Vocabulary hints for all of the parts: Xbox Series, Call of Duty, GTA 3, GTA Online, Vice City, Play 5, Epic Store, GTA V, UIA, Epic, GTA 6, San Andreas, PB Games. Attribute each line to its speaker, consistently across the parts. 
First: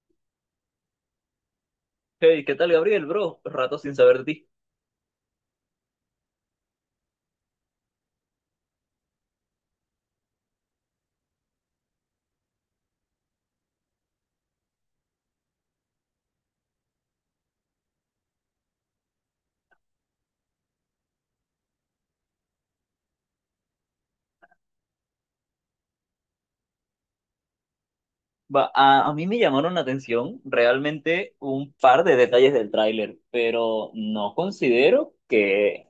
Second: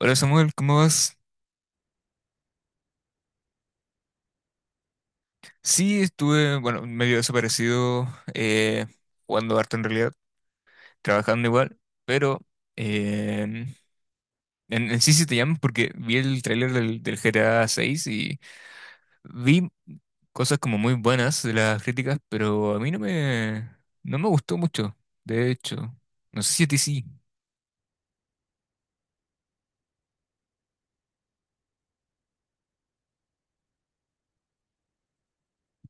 Speaker 1: Hola Samuel, ¿cómo vas?
Speaker 2: Hey, ¿qué tal, Gabriel, bro? Rato sin saber de ti.
Speaker 1: Sí, estuve, bueno, medio desaparecido, eh, jugando harto en realidad, trabajando igual, pero eh, en sí sí te llamo porque vi el tráiler del GTA 6 y vi cosas como muy buenas de las críticas, pero a mí no me, no me gustó mucho, de hecho. No sé si a ti sí,
Speaker 2: Va, a mí me llamaron la atención realmente un par de detalles del tráiler, pero no considero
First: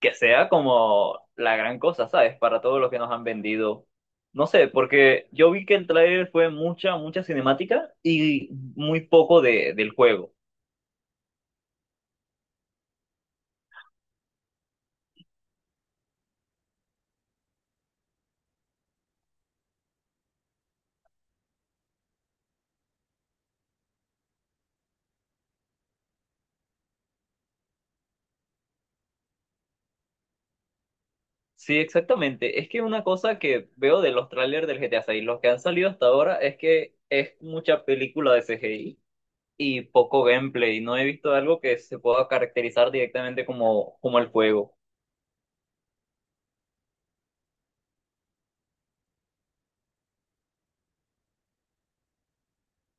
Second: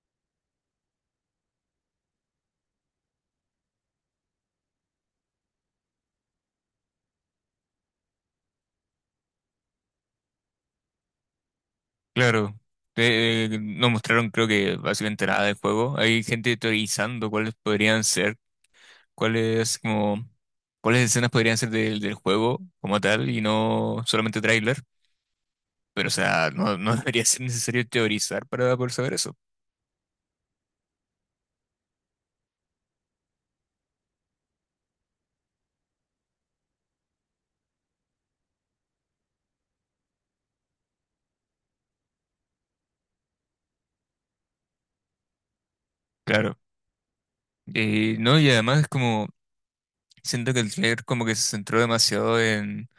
Speaker 2: que sea como la gran cosa, ¿sabes? Para todo lo que nos han vendido. No sé, porque yo vi que el tráiler fue mucha, mucha cinemática y muy poco del juego.
Speaker 1: claro. No mostraron creo que básicamente nada del juego. Hay gente teorizando cuáles podrían ser cuáles como cuáles escenas podrían ser del juego como tal y no solamente tráiler, pero o sea, no debería ser necesario teorizar para poder saber eso.
Speaker 2: Sí, exactamente. Es que una cosa que veo de los trailers del GTA 6, los que han salido hasta ahora, es que es mucha película de CGI y poco gameplay. No he visto algo que se pueda caracterizar directamente como el juego.
Speaker 1: Claro. No, y además es como siento que el trailer como que se centró demasiado en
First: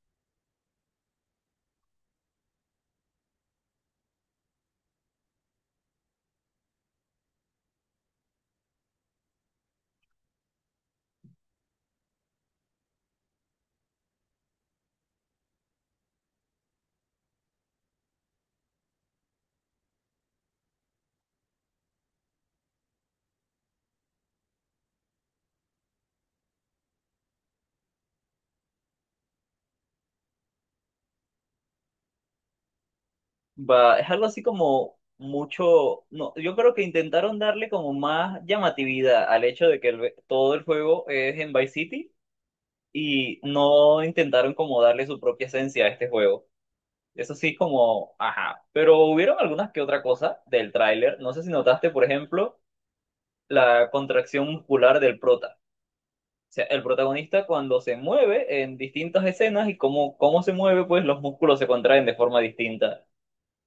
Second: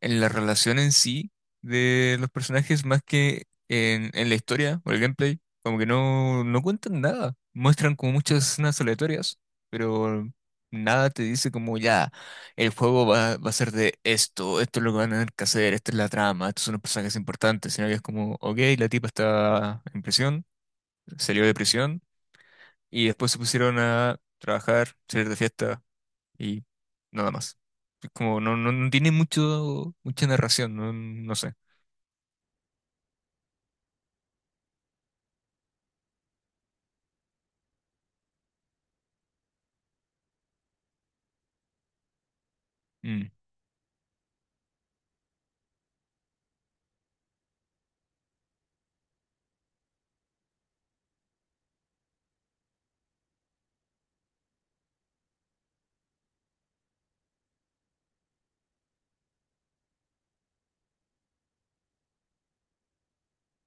Speaker 1: la relación en sí de los personajes más que en la historia o el gameplay. Como que no, no cuentan nada. Muestran como muchas escenas aleatorias, pero nada te dice como ya, el juego va a ser de esto, esto es lo que van a tener que hacer, esta es la trama, estos son los personajes importantes, sino que es como, ok, la tipa está en prisión, salió de prisión y después se pusieron a trabajar, salir de fiesta y nada más. Es como no tiene mucha narración, no, no sé.
Speaker 2: Va, es algo así como mucho, no, yo creo que intentaron darle como más llamatividad al hecho de que todo el juego es en Vice City
Speaker 1: Mm,
Speaker 2: y no intentaron como darle su propia esencia a este juego. Eso sí, como, ajá. Pero hubieron algunas que otra cosa del tráiler. No sé si notaste, por ejemplo, la contracción muscular del prota. Sea, el protagonista cuando se mueve en distintas escenas y cómo se mueve, pues los músculos se contraen de forma distinta.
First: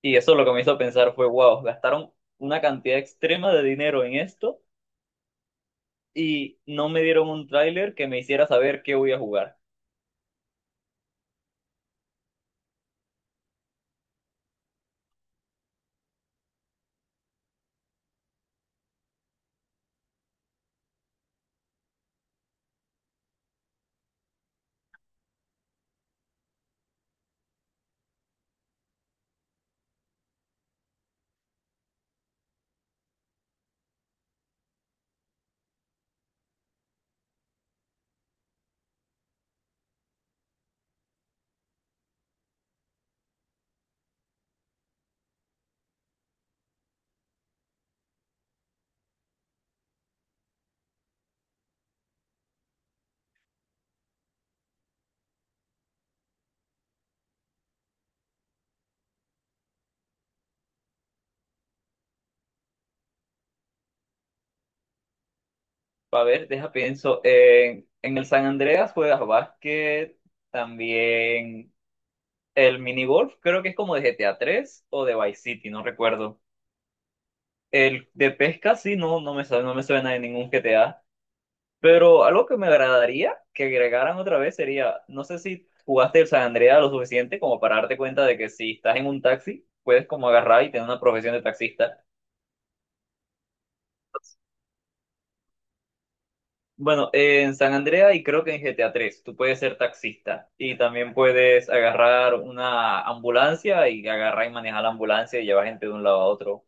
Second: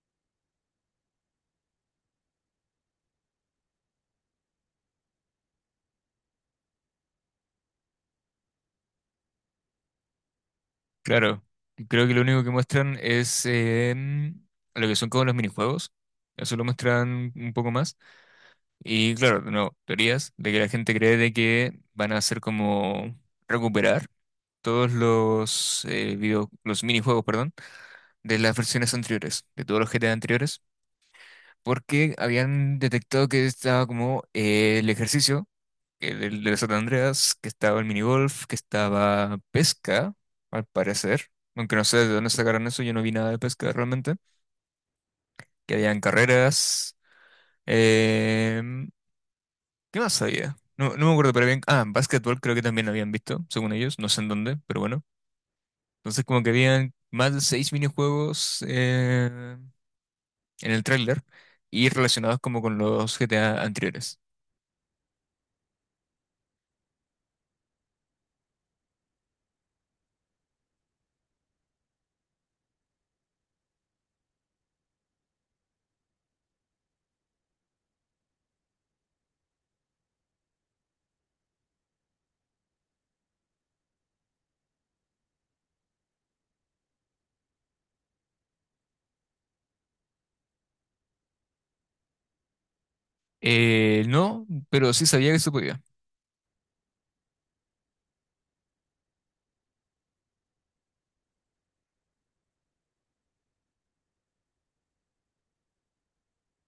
Speaker 2: Y eso lo que me hizo pensar fue, wow, gastaron una cantidad extrema de dinero en esto y no me dieron un tráiler que me hiciera saber qué voy a jugar.
Speaker 1: claro, creo que lo único que muestran es em, lo que son como los minijuegos. Eso lo muestran un poco más. Y claro, de nuevo, teorías de que la gente cree de que van a hacer como recuperar todos los los minijuegos, perdón, de las versiones anteriores, de todos los GTA anteriores, porque habían detectado que estaba como el ejercicio que del San Andreas, que estaba el minigolf, que estaba pesca, al parecer. Aunque no sé de dónde sacaron eso, yo no vi nada de pesca realmente. Que habían carreras. em, ¿Qué más había? No, no me acuerdo, pero bien. Ah, básquetbol creo que también lo habían visto, según ellos. No sé en dónde, pero bueno. Entonces como que habían más de seis minijuegos en el tráiler y relacionados como con los GTA anteriores.
Speaker 2: A ver, deja pienso, en el San Andreas juegas básquet, también el minigolf, creo que es como de GTA 3 o de Vice City, no recuerdo. El de pesca sí, no, no me suena de ningún GTA. Pero algo que me agradaría que agregaran otra vez sería, no sé si jugaste el San Andreas lo suficiente como para darte cuenta de que si estás en un taxi, puedes como agarrar y tener una profesión de taxista.
Speaker 1: No, pero sí sabía que se podía.
Speaker 2: Bueno, en San Andreas y creo que en GTA 3, tú puedes ser taxista y también puedes agarrar una ambulancia y agarrar y manejar la ambulancia y llevar gente de un lado a otro.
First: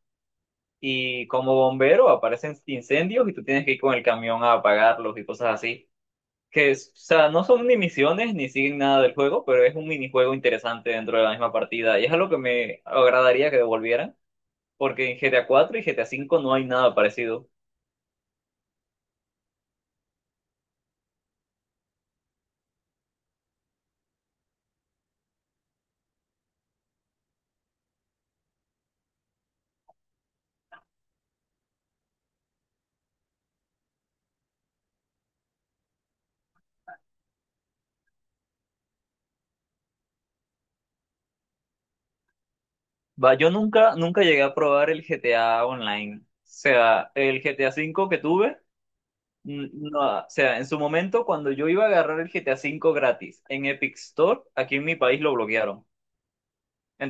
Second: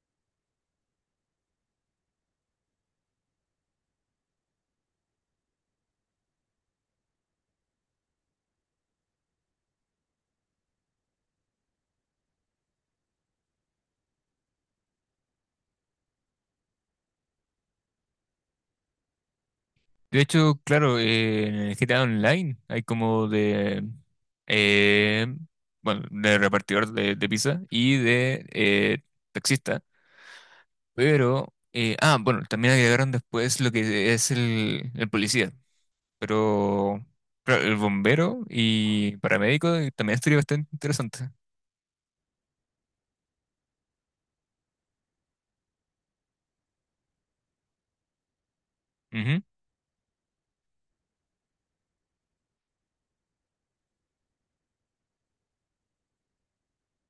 Speaker 2: Y como bombero aparecen incendios y tú tienes que ir con el camión a apagarlos y cosas así. O sea, no son ni misiones ni siguen nada del juego, pero es un minijuego interesante dentro de la misma partida y es algo que me agradaría que devolvieran, porque en GTA 4 y GTA 5 no hay nada parecido.
Speaker 1: De hecho, claro, en el GTA Online hay como eh, bueno, de repartidor de pizza y de taxista, pero, bueno, también agregaron después lo que es el policía, pero claro, el bombero y paramédico también estaría bastante interesante.
Speaker 2: Va, yo nunca, nunca llegué a probar el GTA Online. O sea, el GTA 5 que tuve,
Speaker 1: Ujú.
Speaker 2: no, o sea, en su momento cuando yo iba a agarrar el GTA 5 gratis en Epic Store, aquí en mi país lo bloquearon.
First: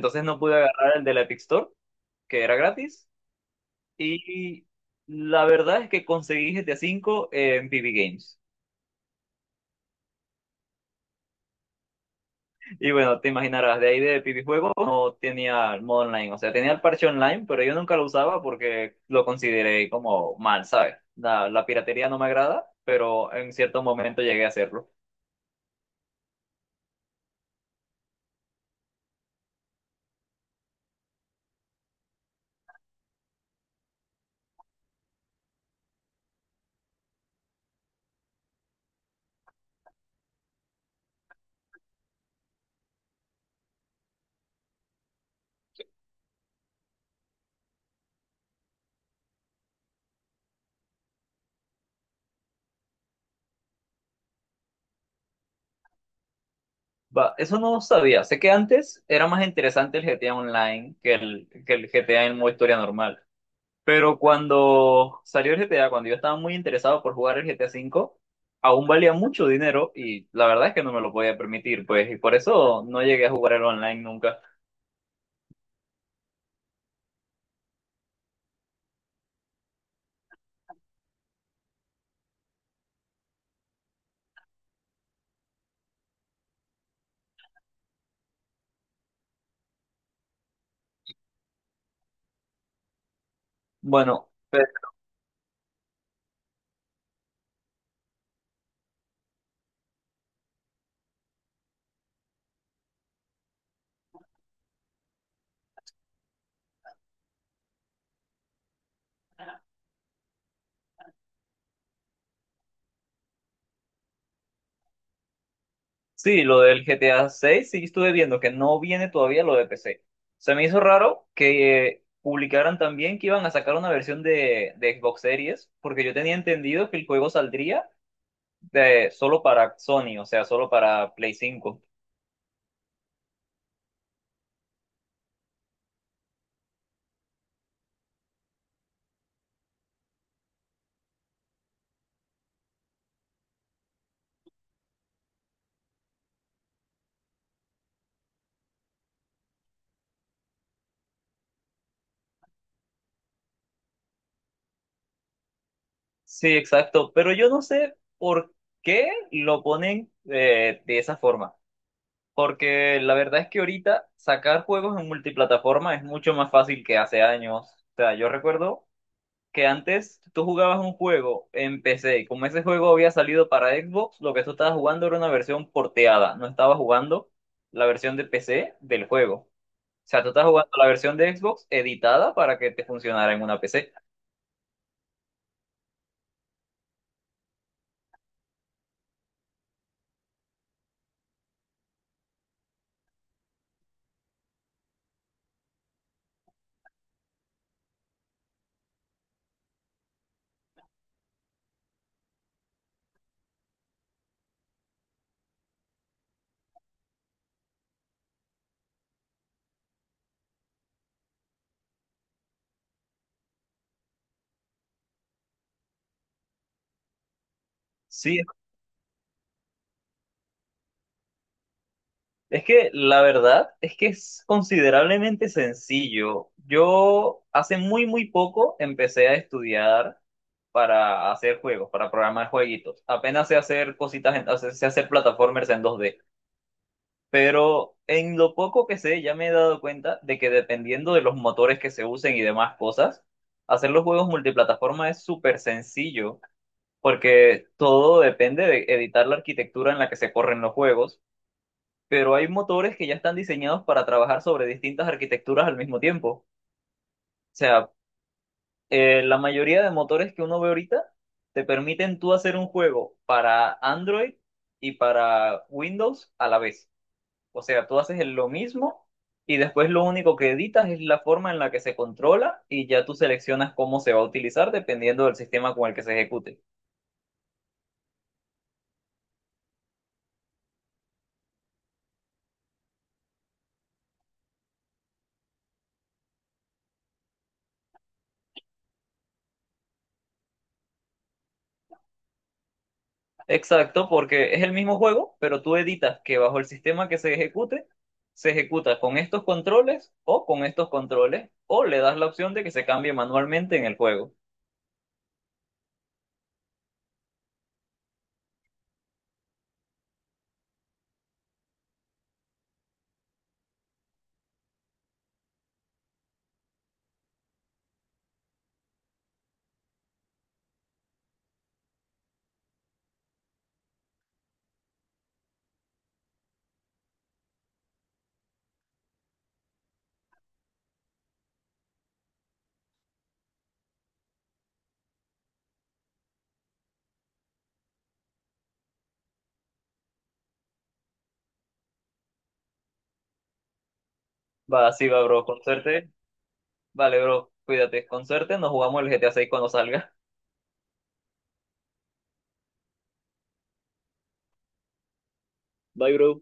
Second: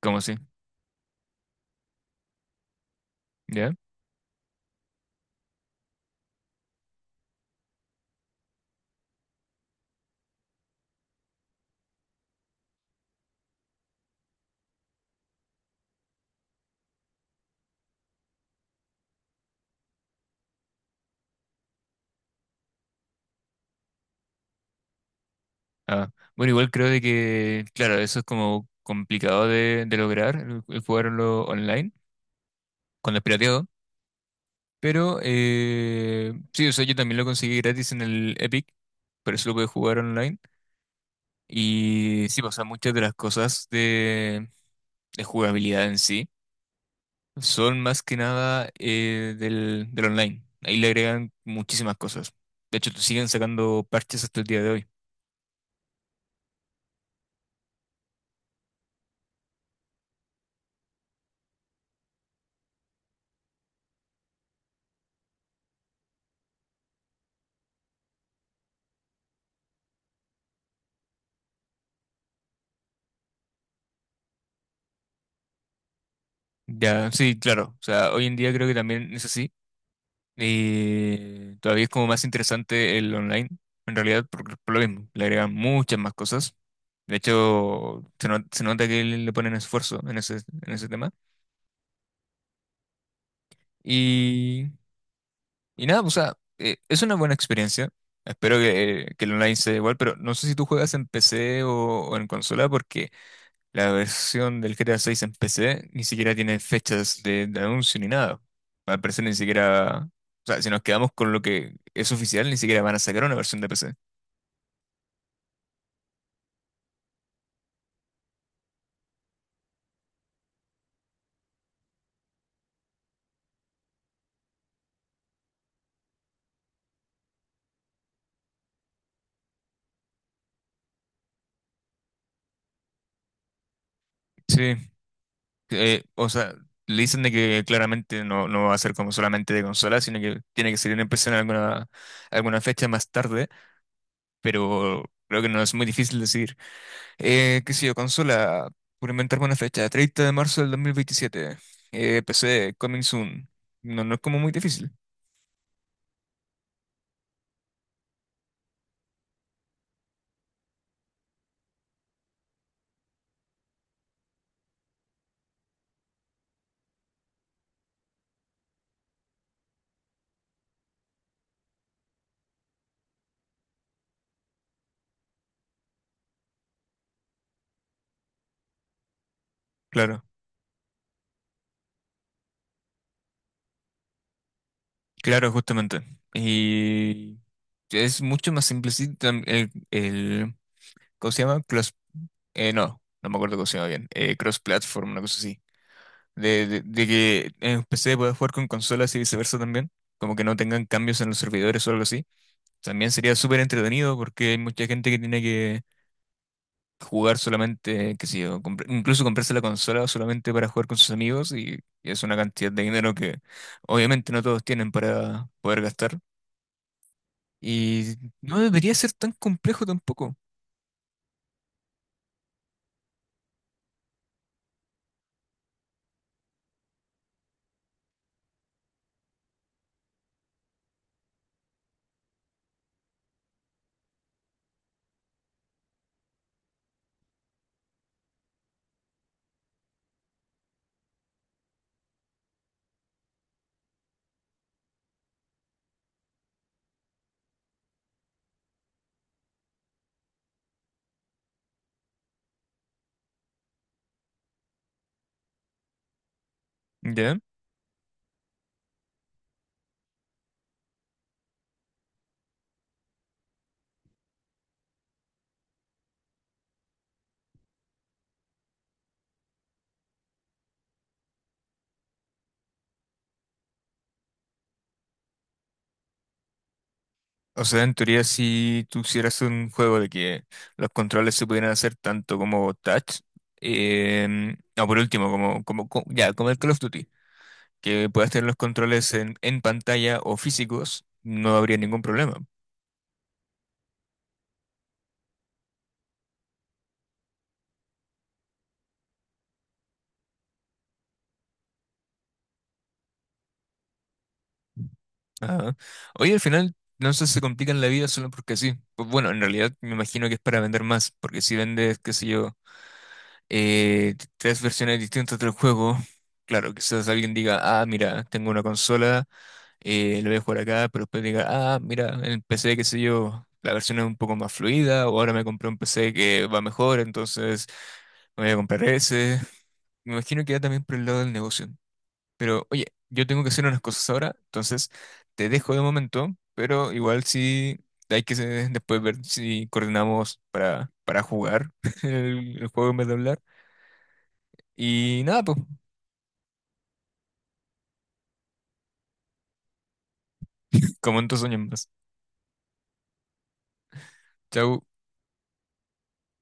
Speaker 1: ¿Cómo así?
Speaker 2: no pude agarrar el de la Epic Store, que era gratis.
Speaker 1: ¿Ya?
Speaker 2: Y la verdad es que conseguí GTA 5 en PB Games. Y bueno, te imaginarás, de ahí de PB Juego no tenía el modo online. O sea, tenía el parche online, pero yo nunca lo usaba porque lo consideré como mal, ¿sabes? La piratería no me agrada, pero en cierto momento llegué a hacerlo.
Speaker 1: Ah, bueno, igual creo de que, claro, eso es como complicado de lograr, el jugarlo online con el pirateado. Pero sí, o sea, yo también lo conseguí gratis en el Epic, por eso lo pude jugar online. Y sí, o sea, muchas de las cosas de jugabilidad en sí son más que nada del online. Ahí le agregan muchísimas cosas. De hecho, siguen sacando parches hasta el día de hoy.
Speaker 2: Va, eso no sabía. Sé que antes era más interesante el GTA Online que el GTA en modo historia normal. Pero cuando salió el GTA, cuando yo estaba muy interesado por jugar el GTA V, aún valía mucho dinero y la verdad es que no me lo podía permitir, pues, y por eso no llegué a jugar el online nunca.
Speaker 1: Ya, sí, claro. O sea, hoy en día creo que también es así. Y todavía es como más interesante el online, en realidad, por lo mismo, le agregan muchas más cosas. De hecho, se, no- se nota que le ponen esfuerzo en en ese tema.
Speaker 2: Bueno, pero
Speaker 1: Y, y nada, o sea, es una buena experiencia. Espero que el online sea igual, pero no sé si tú juegas en PC o en consola. La versión del GTA 6 en PC ni siquiera tiene fechas de anuncio ni nada. Al parecer ni siquiera... O sea, si nos quedamos con lo que es oficial, ni siquiera van a sacar una versión de PC.
Speaker 2: sí, lo del GTA 6 sí estuve viendo que no viene todavía lo de PC. Se me hizo raro que publicaran también que iban a sacar una versión de Xbox Series, porque yo tenía entendido que el juego saldría solo para Sony, o sea, solo para Play 5.
Speaker 1: Sí, o sea, le dicen de que claramente no, no va a ser como solamente de consola, sino que tiene que salir en PC en alguna fecha más tarde, pero creo que no es muy difícil decir. Qué sé yo, consola, por inventarme una fecha, 30 de marzo del 2027, PC, coming soon. No, no es como muy difícil.
Speaker 2: Sí, exacto, pero yo no sé por qué lo ponen de esa forma, porque la verdad es que ahorita sacar juegos en multiplataforma es mucho más fácil que hace años. O sea, yo recuerdo que antes tú jugabas un juego en PC y como ese juego había salido para Xbox, lo que tú estabas jugando era una versión porteada, no estabas jugando la versión de PC del juego. O sea,
Speaker 1: Claro.
Speaker 2: tú estabas jugando la versión de Xbox editada para que te funcionara en una PC.
Speaker 1: Claro, justamente. Y es mucho más simple. Sí, el, ¿cómo se llama? No, no me acuerdo cómo se llama bien. Cross platform, una cosa así. De que en PC puedas jugar con consolas y viceversa también. Como que no tengan cambios en los servidores o algo así. También sería súper entretenido porque hay mucha gente que tiene que jugar solamente, qué sé yo, incluso comprarse la consola solamente para jugar con sus amigos y es una cantidad de dinero que obviamente no todos tienen para poder gastar. Y
Speaker 2: Sí.
Speaker 1: no debería ser tan complejo tampoco,
Speaker 2: Es que la verdad es que es considerablemente sencillo. Yo hace muy, muy poco empecé a estudiar para hacer juegos, para programar jueguitos. Apenas sé hacer cositas, sé hacer plataformers en 2D. Pero en lo poco que sé, ya me he dado cuenta de que dependiendo de los motores que se usen y demás cosas, hacer los juegos multiplataforma es súper sencillo, porque todo depende de editar la arquitectura en la que se corren los juegos pero hay motores que ya están diseñados para trabajar sobre distintas arquitecturas al mismo tiempo.
Speaker 1: ¿ya?
Speaker 2: O sea, la mayoría de motores que uno ve ahorita te permiten tú hacer un juego para Android y para Windows a la vez. O sea, tú haces lo mismo y después lo único que editas es la forma en la que se controla y ya tú seleccionas cómo se va a utilizar dependiendo del sistema con el que se ejecute.
Speaker 1: O sea, en teoría, si tú hicieras un juego de que los controles se pudieran hacer tanto como touch, o por último, ya, como el Call of Duty, que puedas tener los controles en pantalla o físicos, no habría ningún problema.
Speaker 2: Exacto, porque es el mismo juego, pero tú editas que bajo el sistema que se ejecute, se ejecuta con estos controles o con estos controles, o le das la opción de que se cambie manualmente en el juego.
Speaker 1: Ajá. Oye, al final, no sé, si se complican la vida solo porque sí. Pues bueno, en realidad me imagino que es para vender más, porque si vendes, qué sé yo, tres versiones distintas del juego. Claro, quizás alguien diga, ah, mira, tengo una consola, lo voy a jugar acá, pero después diga, ah, mira, en PC, qué sé yo, la versión es un poco más fluida, o ahora me compré un PC que va mejor, entonces me voy a comprar ese. Me imagino que va también por el lado del negocio. Pero oye, yo tengo que hacer unas cosas ahora, entonces te dejo de momento, pero igual sí hay que después ver si coordinamos para jugar el juego en vez de hablar.
Speaker 2: Va, así
Speaker 1: Y
Speaker 2: va,
Speaker 1: nada,
Speaker 2: bro,
Speaker 1: pues,
Speaker 2: con suerte. Vale, bro, cuídate, con suerte, nos jugamos el GTA 6 cuando salga.
Speaker 1: comento sueños más. Chau.
Speaker 2: Bye, bro.